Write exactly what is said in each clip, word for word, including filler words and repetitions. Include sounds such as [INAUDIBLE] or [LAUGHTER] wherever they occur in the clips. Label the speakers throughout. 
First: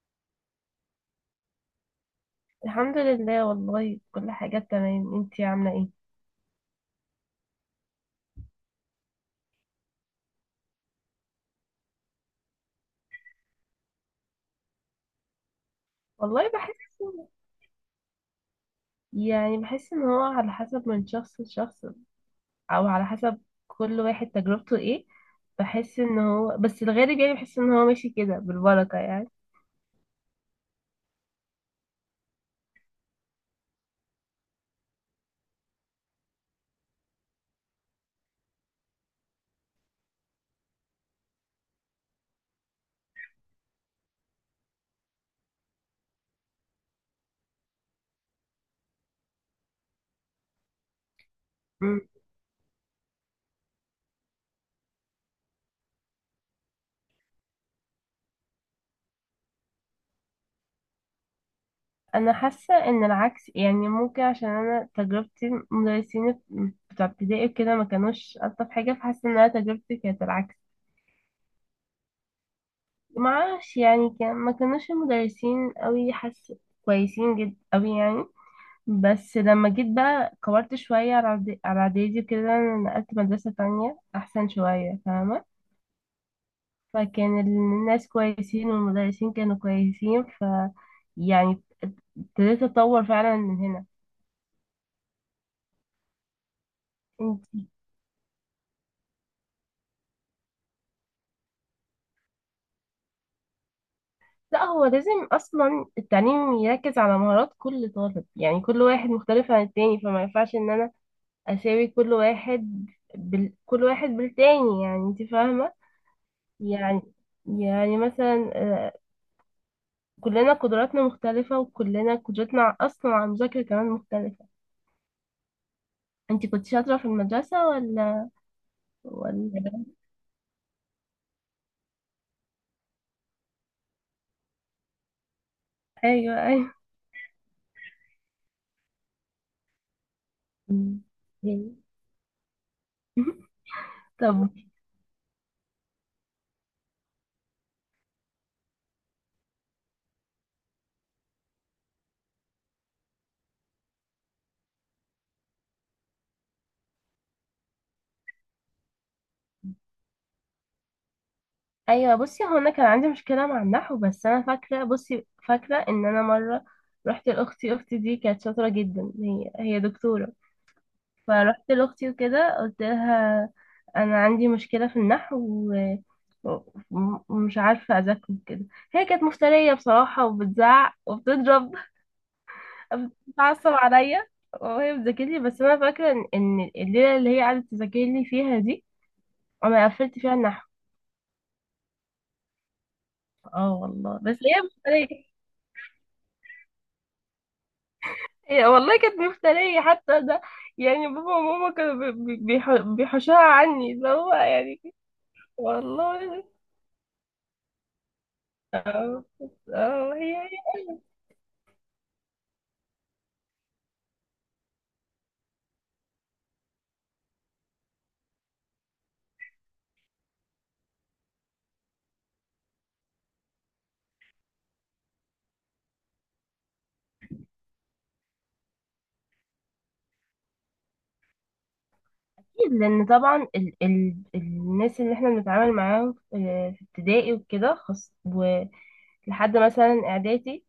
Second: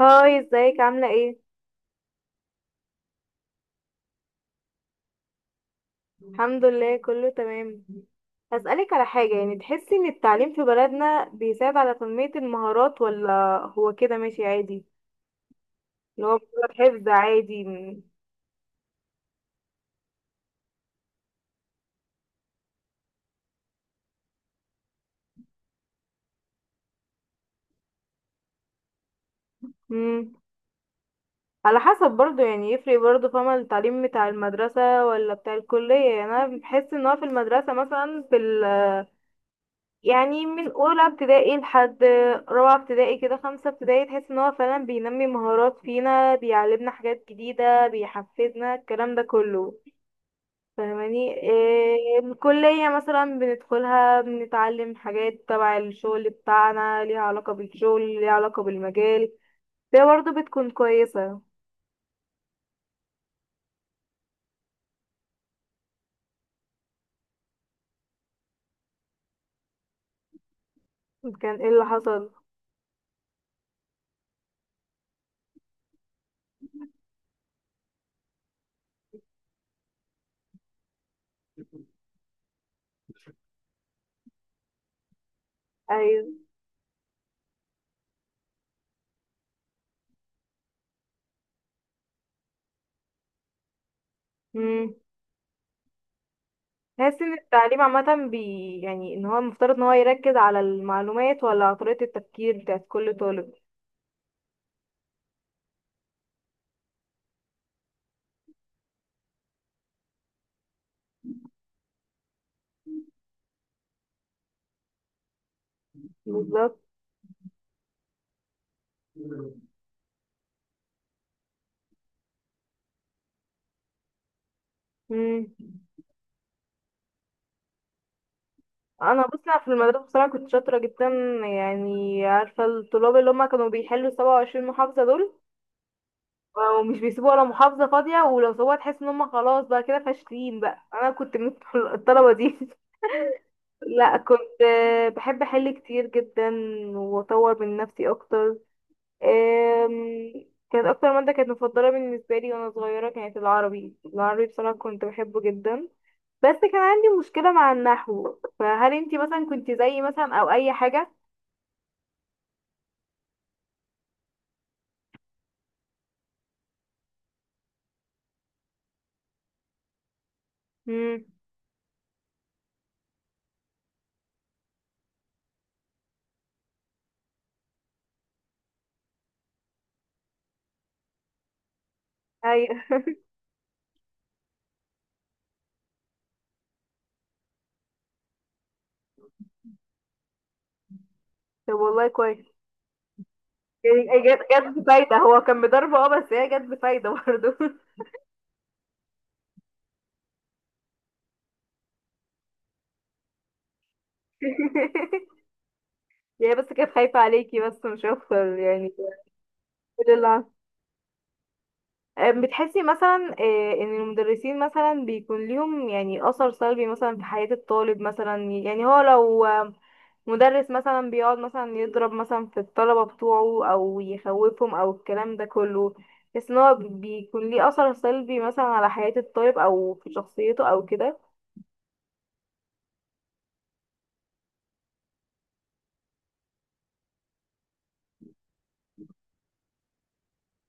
Speaker 1: هاي، ازيك؟ عاملة ايه؟
Speaker 2: الحمد لله، والله كل حاجة تمام. انتي عاملة ايه؟
Speaker 1: الحمد لله، كله تمام. هسألك على حاجة، يعني تحسي ان التعليم في بلدنا بيساعد على تنمية المهارات، ولا هو كده ماشي عادي؟ اللي هو
Speaker 2: والله
Speaker 1: مجرد
Speaker 2: بحس.
Speaker 1: حفظ عادي.
Speaker 2: يعني بحس ان هو على حسب من شخص لشخص، او على حسب كل واحد تجربته ايه. بحس ان هو بس الغالب، يعني بحس ان هو ماشي كده بالبركة يعني.
Speaker 1: مم. على حسب برضو، يعني يفرق برضو، فاهمة؟ التعليم بتاع المدرسة ولا بتاع الكلية؟ يعني انا بحس ان هو في المدرسة مثلا، في، يعني من اولى ابتدائي لحد رابعه ابتدائي كده، خمسه ابتدائي، تحس ان هو فعلا بينمي مهارات فينا، بيعلمنا حاجات جديده، بيحفزنا، الكلام ده كله. فاهماني
Speaker 2: مم.
Speaker 1: إيه؟ الكليه مثلا بندخلها، بنتعلم حاجات تبع الشغل بتاعنا، ليها علاقه بالشغل، ليها علاقه بالمجال، فهي برضه بتكون كويسه.
Speaker 2: انا حاسة ان العكس، يعني ممكن عشان انا تجربتي مدرسين بتوع ابتدائي كده ما كانوش الطف حاجة، فحاسة ان انا تجربتي كانت العكس.
Speaker 1: كان ايه اللي حصل؟
Speaker 2: معرفش، يعني كان ما كانوش المدرسين قوي، حاسة كويسين جدا قوي يعني. بس لما جيت بقى كبرت شوية على إعد- على إعدادي وكده، نقلت مدرسة تانية أحسن شوية، فاهمة.
Speaker 1: ايوه.
Speaker 2: فكان الناس كويسين والمدرسين كانوا كويسين، ف يعني ابتديت أتطور فعلا من هنا.
Speaker 1: امم. تحس ان
Speaker 2: انتي؟
Speaker 1: التعليم عامة بي يعني ان هو المفترض ان هو يركز على المعلومات ولا على طريقة التفكير بتاعت كل طالب؟
Speaker 2: لا، هو لازم أصلا التعليم يركز على مهارات كل طالب، يعني كل واحد مختلف عن التاني، فما ينفعش إن أنا أساوي كل واحد بال... كل واحد بالتاني، يعني أنت فاهمة.
Speaker 1: بالظبط.
Speaker 2: يعني يعني مثلا، آه، كلنا قدراتنا مختلفة وكلنا قدرتنا أصلا على المذاكرة كمان مختلفة.
Speaker 1: مم.
Speaker 2: أنت كنت شاطرة في المدرسة ولا؟
Speaker 1: انا بص،
Speaker 2: ولا؟
Speaker 1: أنا في المدرسه بصراحه كنت شاطره جدا، يعني عارفه الطلاب اللي هم كانوا بيحلوا سبع وعشرين محافظه دول
Speaker 2: أيوه، أيوه.
Speaker 1: ومش بيسيبوا ولا محافظه فاضيه، ولو سووها تحس ان هم خلاص بقى كده فاشلين. بقى
Speaker 2: مم.
Speaker 1: انا كنت من
Speaker 2: مم.
Speaker 1: الطلبه دي. [LAUGHS] لا،
Speaker 2: طب،
Speaker 1: كنت، آه، بحب احل كتير جدا واطور من نفسي اكتر. آم، كانت اكتر ماده كانت مفضله بالنسبه لي وانا صغيره كانت العربي. العربي بصراحه كنت بحبه جدا، بس كان عندي مشكلة مع النحو. فهل انتي مثلا كنتي زيي مثلا او اي حاجة؟
Speaker 2: أيوه، بصي، هو أنا كان عندي مشكلة مع النحو. بس أنا فاكرة، بصي فاكرة إن أنا مرة رحت لأختي، أختي دي كانت شاطرة جدا، هي هي دكتورة.
Speaker 1: امم.
Speaker 2: فرحت لأختي وكده قلت لها: أنا عندي مشكلة في النحو، و... و- ومش عارفة أذاكره كده. هي كانت مفترية بصراحة، وبتزعق وبتضرب،
Speaker 1: ايوه.
Speaker 2: بتعصب عليا وهي بتذاكر لي. بس انا فاكره ان إن الليله اللي هي قعدت تذاكر لي فيها دي انا قفلت فيها النحو.
Speaker 1: طب والله كويس.
Speaker 2: اه والله،
Speaker 1: يعني
Speaker 2: بس
Speaker 1: جت
Speaker 2: هي
Speaker 1: جت بفايدة.
Speaker 2: مفترية.
Speaker 1: هو كان بضربه، اه، بس هي جت بفايدة برضه.
Speaker 2: هي والله كانت مفترية حتى ده، يعني بابا وماما كانوا بي- بي- بيح- بيحوشوها عني، اللي هو يعني
Speaker 1: [LAUGHS]
Speaker 2: والله.
Speaker 1: يعني بس كانت خايفة عليكي، بس مش اكتر يعني.
Speaker 2: اه،
Speaker 1: كل
Speaker 2: اه،
Speaker 1: اللي
Speaker 2: هي
Speaker 1: حصل.
Speaker 2: هي
Speaker 1: أم، بتحسي مثلا، آه، ان المدرسين مثلا بيكون ليهم يعني اثر سلبي مثلا في حياة الطالب مثلا؟ يعني هو لو مدرس مثلا بيقعد مثلا يضرب مثلا في الطلبة بتوعه، او يخوفهم، او الكلام ده كله، بس ان هو بيكون ليه اثر سلبي مثلا على حياة الطالب او في شخصيته او كده.
Speaker 2: أكيد، لأن طبعا ال ال الناس اللي احنا بنتعامل معاهم في في ابتدائي وكده خاص، ولحد مثلا إعدادي،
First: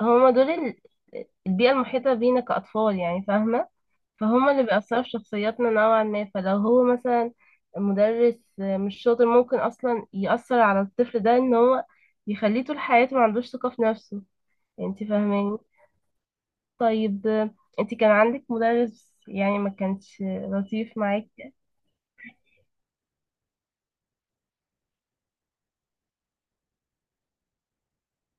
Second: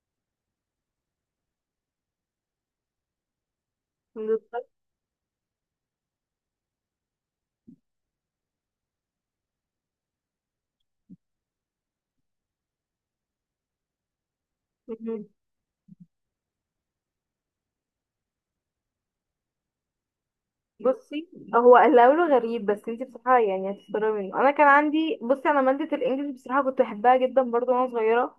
Speaker 2: هما دول ال- البيئة المحيطة بينا كأطفال، يعني فاهمة. فهما اللي
Speaker 1: [LAUGHS]
Speaker 2: بيأثروا في شخصياتنا نوعا ما. فلو هو مثلا مدرس مش شاطر، ممكن أصلا يأثر على الطفل ده إن هو يخليه طول حياته ما عندوش ثقة في نفسه، انت
Speaker 1: مم.
Speaker 2: فاهماني. طيب، انت كان عندك مدرس يعني ما كانش لطيف
Speaker 1: بصي،
Speaker 2: معاك؟
Speaker 1: هو اللي هقوله غريب بس انتي بصراحة يعني هتستغربي منه. انا كان عندي، بصي، انا مادة الانجليش بصراحة كنت بحبها جدا برضو وانا صغيرة.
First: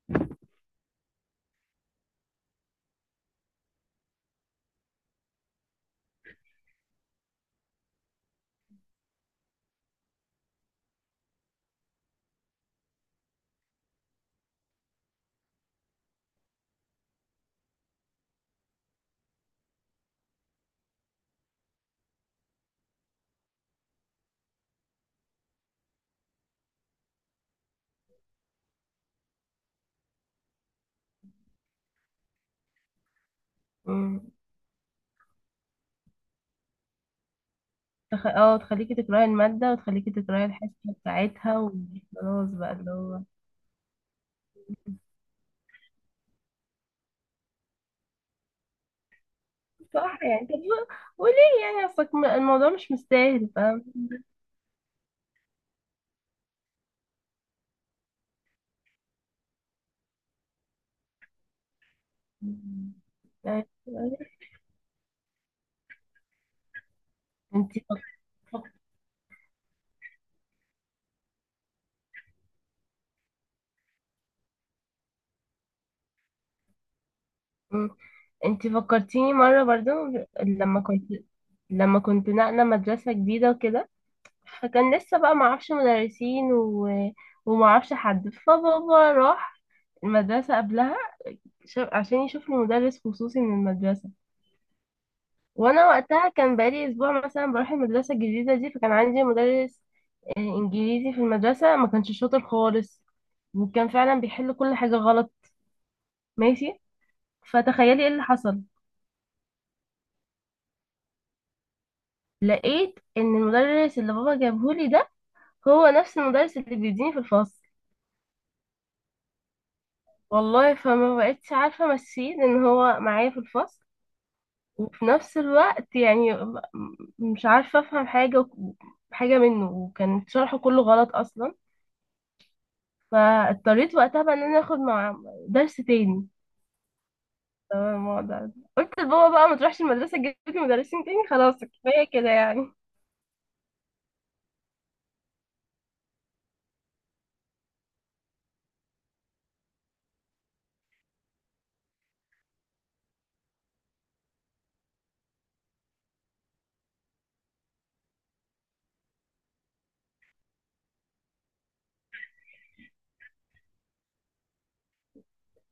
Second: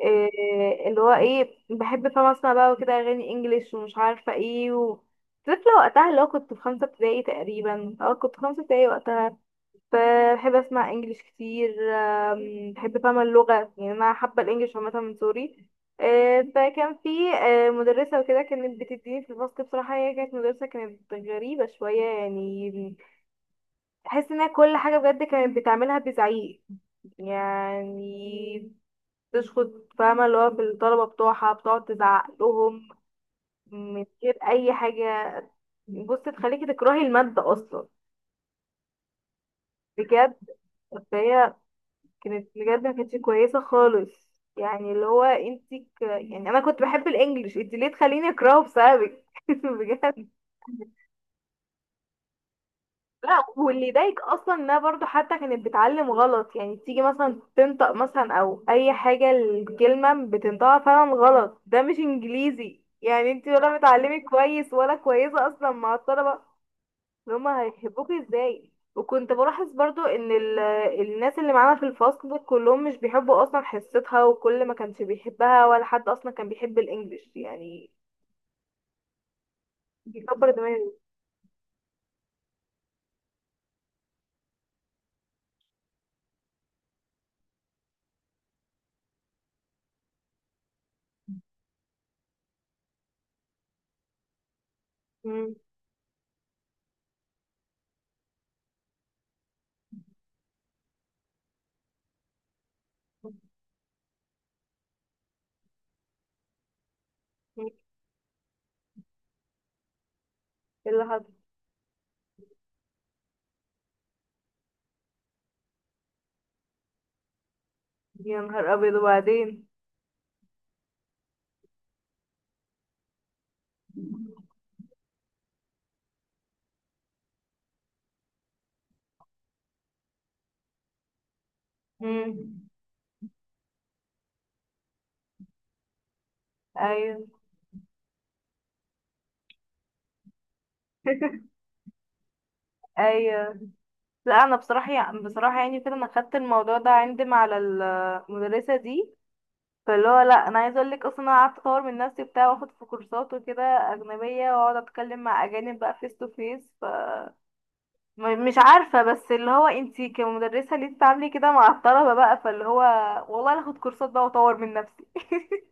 Speaker 1: إيه اللي هو، ايه، بحب فاهمة اسمع بقى وكده اغاني انجليش ومش عارفة ايه و... طفلة وقتها، اللي هو كنت في خمسة ابتدائي تقريبا، اه كنت في خمسة ابتدائي وقتها. بحب اسمع انجليش كتير. آم، بحب فاهمة اللغة، يعني انا حابة الانجليش عامة من سوري. آه، فكان في، آه، مدرسة وكده كانت بتديني في الفصل. بصراحة هي كانت مدرسة كانت غريبة شوية، يعني تحس انها كل حاجة بجد كانت بتعملها بزعيق، يعني تشخط، فاهمة؟ اللي هو في الطلبة بتوعها بتقعد تزعق لهم من
Speaker 2: أمم،
Speaker 1: غير أي حاجة. بص، تخليكي تكرهي المادة أصلا.
Speaker 2: تخ... اه، تخليكي تكرهي المادة، وتخليكي
Speaker 1: بجد.
Speaker 2: تكرهي الحصة
Speaker 1: فهي
Speaker 2: بتاعتها وخلاص
Speaker 1: كانت
Speaker 2: بقى،
Speaker 1: بجد
Speaker 2: اللي
Speaker 1: ما كانتش
Speaker 2: هو
Speaker 1: كويسه خالص. يعني اللي هو انت ك... يعني انا كنت بحب الانجليش، انت ليه تخليني اكرهه بسببك؟ [LAUGHS]
Speaker 2: صح
Speaker 1: بجد.
Speaker 2: يعني. طب و- وليه؟ يعني اصلك م- الموضوع مش
Speaker 1: لا،
Speaker 2: مستاهل، فاهم.
Speaker 1: واللي يضايق اصلا انها برضو حتى كانت بتعلم غلط. يعني تيجي مثلا تنطق مثلا او اي حاجه الكلمه بتنطقها فعلا غلط، ده مش انجليزي. يعني انت
Speaker 2: يعني
Speaker 1: ولا بتعلمي كويس ولا كويسه اصلا مع الطلبه ان هما
Speaker 2: انت
Speaker 1: هيحبوكي ازاي؟
Speaker 2: فك-
Speaker 1: وكنت بلاحظ برضو ان ال- الناس اللي معانا في الفصل كلهم مش بيحبوا اصلا حصتها، وكل ما كانش بيحبها، ولا حد اصلا كان بيحب الانجليش
Speaker 2: مم.
Speaker 1: يعني.
Speaker 2: انت فكرتيني مرة برضو،
Speaker 1: بيكبر
Speaker 2: لما
Speaker 1: دماغي.
Speaker 2: كنت لما كنت نقلة مدرسة جديدة وكده، فكان لسه بقى معرفش مدرسين و... ومعرفش حد، فبابا راح المدرسة قبلها ش- عشان يشوف له مدرس خصوصي من المدرسة.
Speaker 1: مم.
Speaker 2: وانا وقتها كان بقالي اسبوع مثلا بروح المدرسه الجديده دي، فكان عندي مدرس آه، انجليزي في المدرسه، ما كانش شاطر خالص، وكان فعلا بيحل كل حاجه غلط، ماشي.
Speaker 1: مم.
Speaker 2: فتخيلي ايه اللي حصل.
Speaker 1: ايه اللي حصل؟
Speaker 2: لقيت ان المدرس اللي بابا جابهولي ده هو نفس المدرس اللي بيديني في الفصل.
Speaker 1: يا نهار ابيض، وبعدين؟
Speaker 2: والله، فما بقتش عارفه امشيه ان هو معايا في الفصل وفي نفس الوقت، يعني م- مش عارفه افهم حاجه حاجه منه، وكان شرحه كله غلط اصلا.
Speaker 1: مم.
Speaker 2: فاضطريت وقتها بقى ان انا اخد مع درس تاني.
Speaker 1: ايوه.
Speaker 2: تمام، الموضوع ده قلت لبابا بقى ما تروحش المدرسة تجيب لي مدرسين تاني،
Speaker 1: [LAUGHS]
Speaker 2: خلاص كفاية كده يعني.
Speaker 1: ايوه. لا انا بصراحه يعني، بصراحه يعني كده انا خدت الموضوع ده عندي مع ال- المدرسه دي. فاللي هو لا، انا عايزه اقول لك اصلا انا قعدت اطور من نفسي، بتاع واخد في كورسات وكده اجنبيه، واقعد اتكلم مع اجانب بقى فيس تو فيس. ف، م- مش عارفه، بس اللي هو انتي كمدرسه ليه بتتعاملي كده مع الطلبه بقى؟ فاللي هو والله أنا اخد كورسات بقى واطور من نفسي. [LAUGHS]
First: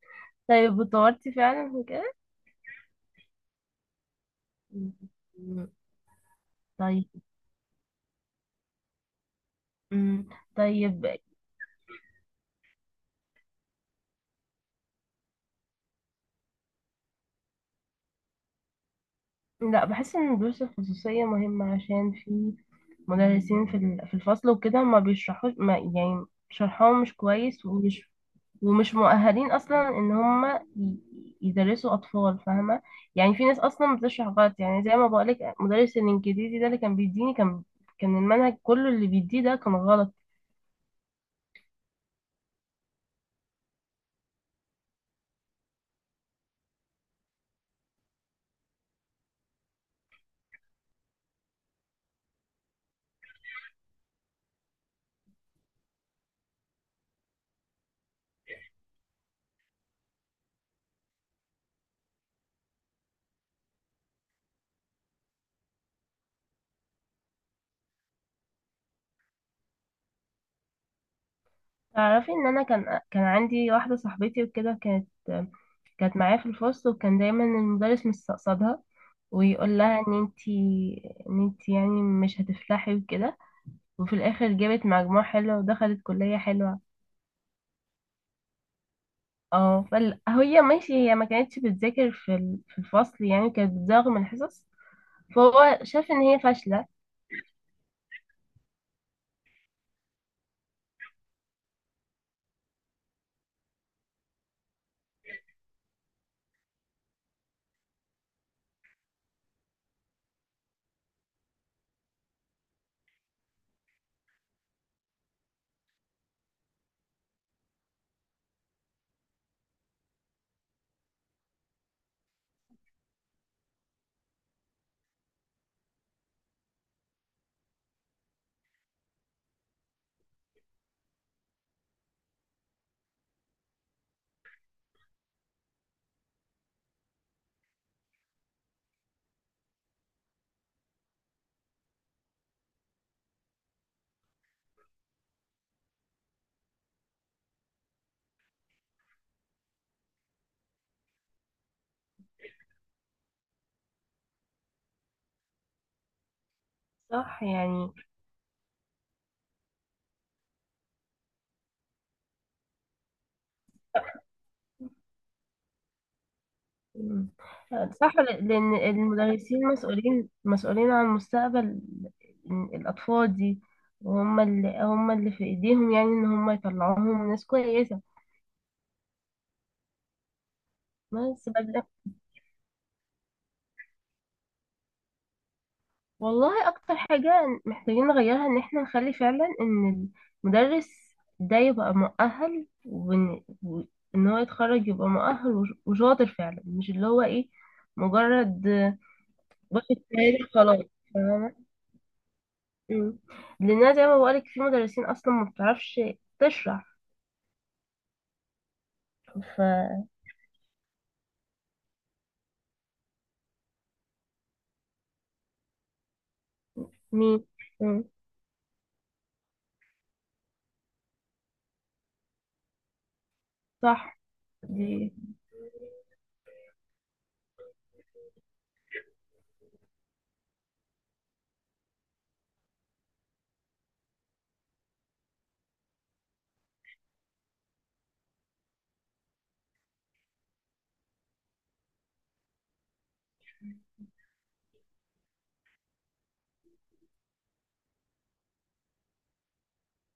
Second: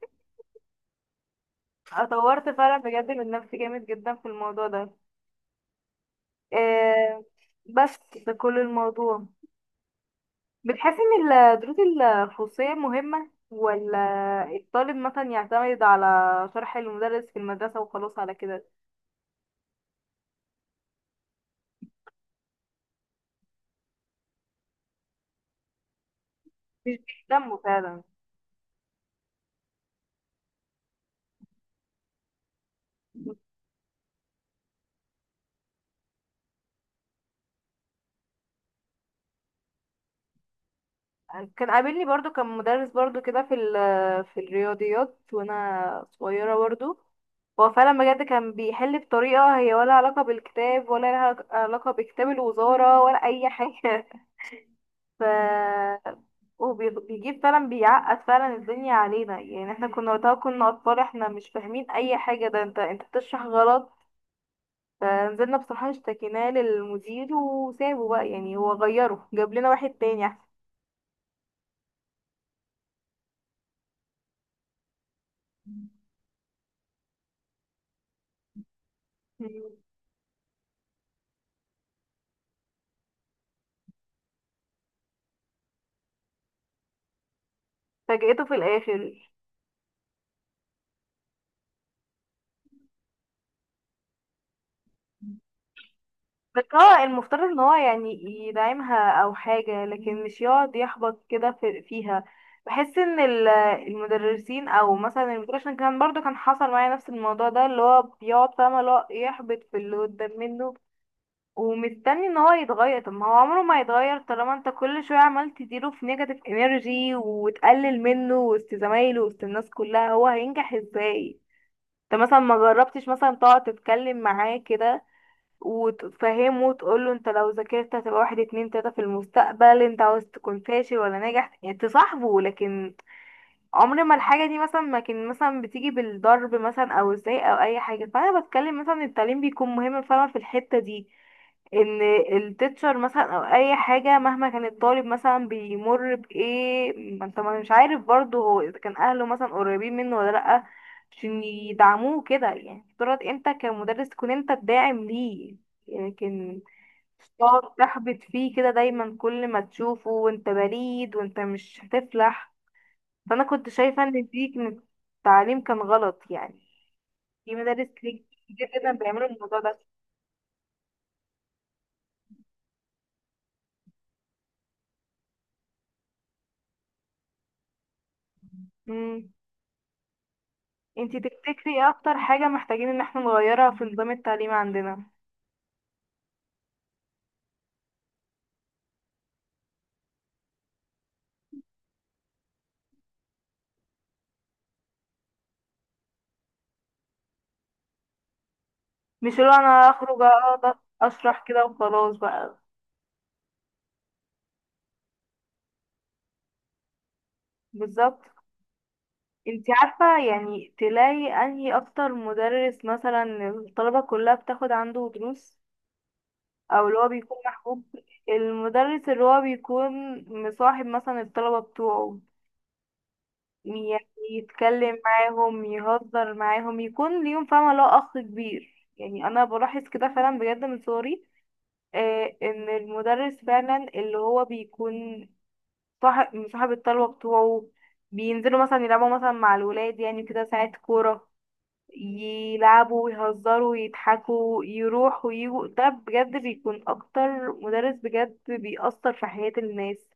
Speaker 2: طيب، اتطورتي فعلا وكده؟
Speaker 1: اتطورت فعلا بجد من نفسي جامد جدا في الموضوع ده.
Speaker 2: طيب.
Speaker 1: إيه. بس. ده كل الموضوع.
Speaker 2: أمم،
Speaker 1: بتحسي
Speaker 2: طيب.
Speaker 1: ان الدروس الخصوصيه مهمه، ولا الطالب مثلا يعتمد على شرح المدرس في المدرسه وخلاص على كده؟
Speaker 2: لا، بحس ان الدروس الخصوصية مهمة، عشان في مدرسين في ال- في الفصل وكده ما بيشرحوش، ما يعني
Speaker 1: مش
Speaker 2: شرحهم مش
Speaker 1: بيهتموا
Speaker 2: كويس،
Speaker 1: فعلا.
Speaker 2: ومش ومش مؤهلين اصلا ان هم ي- يدرسوا اطفال، فاهمه. يعني في ناس اصلا بتشرح غلط، يعني زي ما بقولك، مدرس الانجليزي ده اللي كان بيديني، كان كان المنهج كله اللي بيديه ده كان غلط.
Speaker 1: كان قابلني برضو كان مدرس برضو كده في ال- في الرياضيات وانا صغيرة برضو. هو فعلا بجد كان بيحل بطريقة هي ولا علاقة بالكتاب ولا لها علاقة بكتاب الوزارة ولا أي حاجة. [LAUGHS] ف، وبيجيب فعلا، بيعقد فعلا الدنيا علينا. يعني احنا كنا وقتها كنا أطفال، احنا مش فاهمين أي حاجة، ده انت انت بتشرح غلط. فنزلنا بصراحة اشتكيناه للمدير وسابه بقى، يعني هو غيره، جاب لنا واحد تاني أحسن.
Speaker 2: تعرفي ان انا كان كان عندي واحده صاحبتي وكده، كانت كانت معايا في الفصل، وكان دايما المدرس مستقصدها
Speaker 1: مم.
Speaker 2: ويقول لها ان انتي ان انتي يعني مش هتفلحي وكده، وفي الاخر جابت مجموع حلو ودخلت كليه حلوه.
Speaker 1: فاجأته في الآخر.
Speaker 2: اه، فال... هي ماشي، هي ما كانتش بتذاكر في ال- في الفصل، يعني كانت بتزاغ من الحصص، فهو شاف ان هي
Speaker 1: بس
Speaker 2: فاشلة.
Speaker 1: هو المفترض ان هو يعني يدعمها او حاجة، لكن مش يقعد يحبط كده في فيها. بحس ان ال- المدرسين او مثلا المدير، عشان كان برضو كان حصل معايا نفس الموضوع ده، اللي هو بيقعد فاهمة اللي هو يحبط في اللي قدام منه، ومستني ان هو يتغير. طب ما هو عمره ما يتغير طالما انت كل شوية عمال تديله في نيجاتيف انرجي، وتقلل منه وسط زمايله وسط الناس كلها، هو هينجح ازاي؟ انت مثلا ما جربتش مثلا تقعد تتكلم معاه كده وتفهمه وتقول له انت لو ذاكرت هتبقى واحد اتنين تلاتة في المستقبل، انت عاوز تكون فاشل ولا ناجح؟ يعني تصاحبه. لكن عمر ما الحاجة دي مثلا ما كان مثلا بتيجي بالضرب مثلا او ازاي او اي حاجة. فانا بتكلم مثلا التعليم بيكون مهم فعلا في الحتة دي، ان التيتشر مثلا او اي حاجه مهما كان الطالب مثلا بيمر بايه، ما انت ما مش عارف برضه هو اذا كان اهله مثلا قريبين منه ولا لا، عشان يدعموه كده. يعني افترض انت كمدرس تكون انت الداعم ليه، لكن مش
Speaker 2: صح
Speaker 1: تقعد
Speaker 2: يعني.
Speaker 1: تحبط فيه كده دايما كل ما تشوفه، وانت بليد وانت مش هتفلح. فانا كنت شايفه ان دي كانت- التعليم كان غلط يعني.
Speaker 2: مم.
Speaker 1: في مدارس
Speaker 2: صح،
Speaker 1: كتير
Speaker 2: ل-
Speaker 1: كتير
Speaker 2: لان
Speaker 1: جدا بيعملوا الموضوع
Speaker 2: المدرسين مسؤولين مسؤولين عن مستقبل الاطفال دي، وهم اللي هم اللي في ايديهم، يعني ان هم يطلعوهم ناس كويسة.
Speaker 1: ده. انتي
Speaker 2: بس
Speaker 1: تفتكري ايه اكتر حاجة محتاجين ان احنا نغيرها في نظام التعليم عندنا؟
Speaker 2: والله اكتر حاجة محتاجين نغيرها ان احنا نخلي فعلا ان المدرس ده يبقى مؤهل، وان وإن هو يتخرج يبقى مؤهل، وش- وشاطر فعلا، مش اللي هو ايه، مجرد
Speaker 1: مش اللي هو انا
Speaker 2: واخد
Speaker 1: اخرج
Speaker 2: شهادة
Speaker 1: اقعد
Speaker 2: خلاص،
Speaker 1: اشرح
Speaker 2: فاهمة.
Speaker 1: كده وخلاص بقى.
Speaker 2: أمم. لان زي ما بقولك في مدرسين اصلا ما بتعرفش تشرح.
Speaker 1: بالظبط.
Speaker 2: ف،
Speaker 1: انتي عارفة يعني تلاقي انهي اكتر مدرس مثلا الطلبة كلها بتاخد عنده دروس، او اللي هو بيكون
Speaker 2: مين؟
Speaker 1: محبوب؟
Speaker 2: أمم.
Speaker 1: المدرس اللي هو بيكون مصاحب مثلا الطلبة بتوعه، يعني
Speaker 2: صح.
Speaker 1: يتكلم
Speaker 2: دي
Speaker 1: معاهم، يهزر معاهم، يكون ليهم فاهمة لو اخ كبير. يعني انا بلاحظ كده فعلا بجد من صغري، آه، ان المدرس فعلا اللي هو بيكون صاحب مصاحب الطلبة بتوعه، بينزلوا مثلا يلعبوا مثلا مع الولاد يعني كده ساعات كورة، يلعبوا ويهزروا ويضحكوا، يروحوا ويجوا، ده بجد بيكون اكتر مدرس بجد بيأثر في حياة الناس.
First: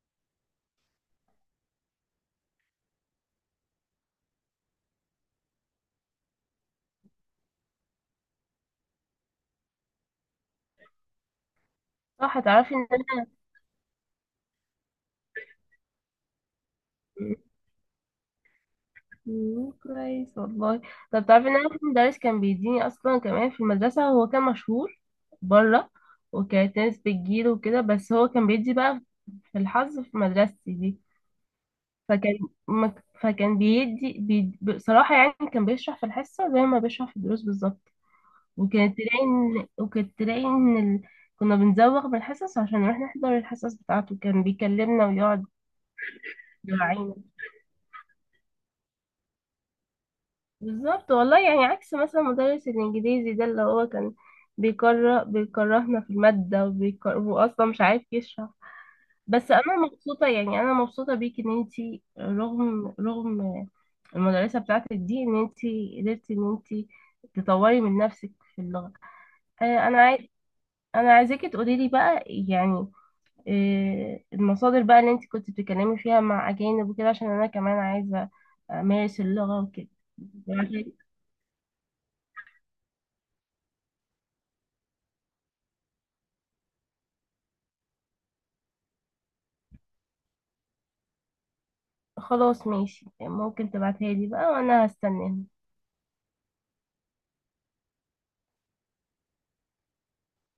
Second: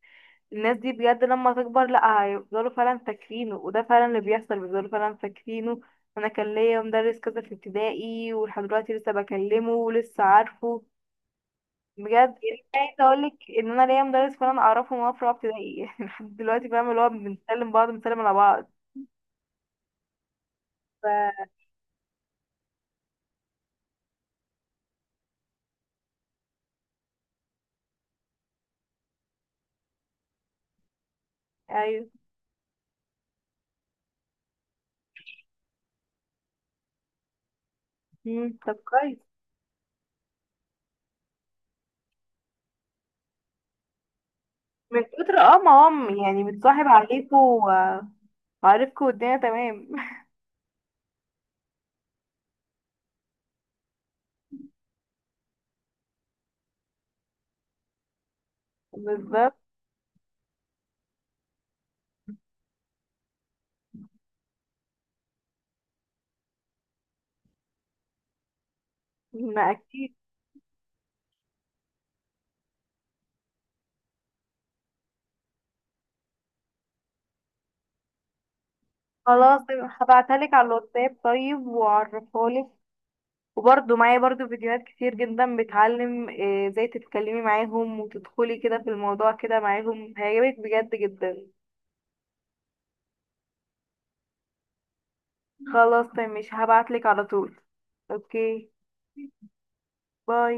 Speaker 1: الناس دي بجد لما تكبر لا هيفضلوا فعلا فاكرينه، وده فعلا اللي بيحصل، بيفضلوا فعلا فاكرينه. انا كان ليا مدرس كذا في ابتدائي ولحد دلوقتي لسه بكلمه ولسه عارفه. بجد،
Speaker 2: صح،
Speaker 1: يعني
Speaker 2: تعرفي ان
Speaker 1: عايزه اقول
Speaker 2: انا
Speaker 1: لك ان انا ليا مدرس كنا نعرفه من وانا في رابعه ابتدائي، [LAUGHS] يعني لحد دلوقتي، فاهم؟ اللي هو بنسلم بعض، بنسلم على بعض.
Speaker 2: مم، كويس والله. طب
Speaker 1: ف،
Speaker 2: تعرفي ان انا في مدرس كان بيديني اصلا كمان في المدرسه، هو كان مشهور بره، وكانت ناس بتجيله وكده، بس هو كان بيدي بقى في الحظ في مدرستي دي.
Speaker 1: ايوه.
Speaker 2: فكان ما- فكان بيدي بي- بصراحه يعني كان بيشرح في الحصه زي ما بيشرح في الدروس بالظبط.
Speaker 1: مم. طب
Speaker 2: وكانت
Speaker 1: كويس.
Speaker 2: تلاقي ان وكانت تلاقي ان ال... كنا بنزوغ من الحصص عشان نروح نحضر الحصص بتاعته، كان
Speaker 1: من
Speaker 2: بيكلمنا
Speaker 1: كتر،
Speaker 2: ويقعد
Speaker 1: اه، ما هم يعني بتصاحب
Speaker 2: يراعينا.
Speaker 1: عليكوا و- وعارفكوا والدنيا تمام. [LAUGHS]
Speaker 2: بالظبط والله، يعني عكس مثلا مدرس الانجليزي ده اللي هو كان بيكره بيكرهنا في المادة، وبيكره، واصلا مش عارف يشرح. بس
Speaker 1: بالظبط.
Speaker 2: انا مبسوطة يعني انا مبسوطة بيك، ان انتي رغم رغم المدرسة بتاعتك دي ان انتي قدرتي ان انتي تطوري من نفسك في اللغة.
Speaker 1: ما
Speaker 2: آه، انا
Speaker 1: اكيد.
Speaker 2: عايز انا عايزاكي تقولي لي بقى يعني، آه، المصادر بقى اللي انتي كنت بتتكلمي فيها مع اجانب وكده، عشان انا كمان عايزة امارس اللغة
Speaker 1: خلاص
Speaker 2: وكده.
Speaker 1: هبعتها لك على الواتساب طيب، وعرفها لك، وبرضه معايا برضه فيديوهات كتير جدا بتعلم، آه، ازاي تتكلمي معاهم وتدخلي كده في الموضوع كده معاهم. هيعجبك بجد جدا.
Speaker 2: خلاص، ماشي، ممكن تبعتها لي بقى وانا هستناها.
Speaker 1: خلاص طيب، ماشي، هبعتلك على طول. اوكي. باي.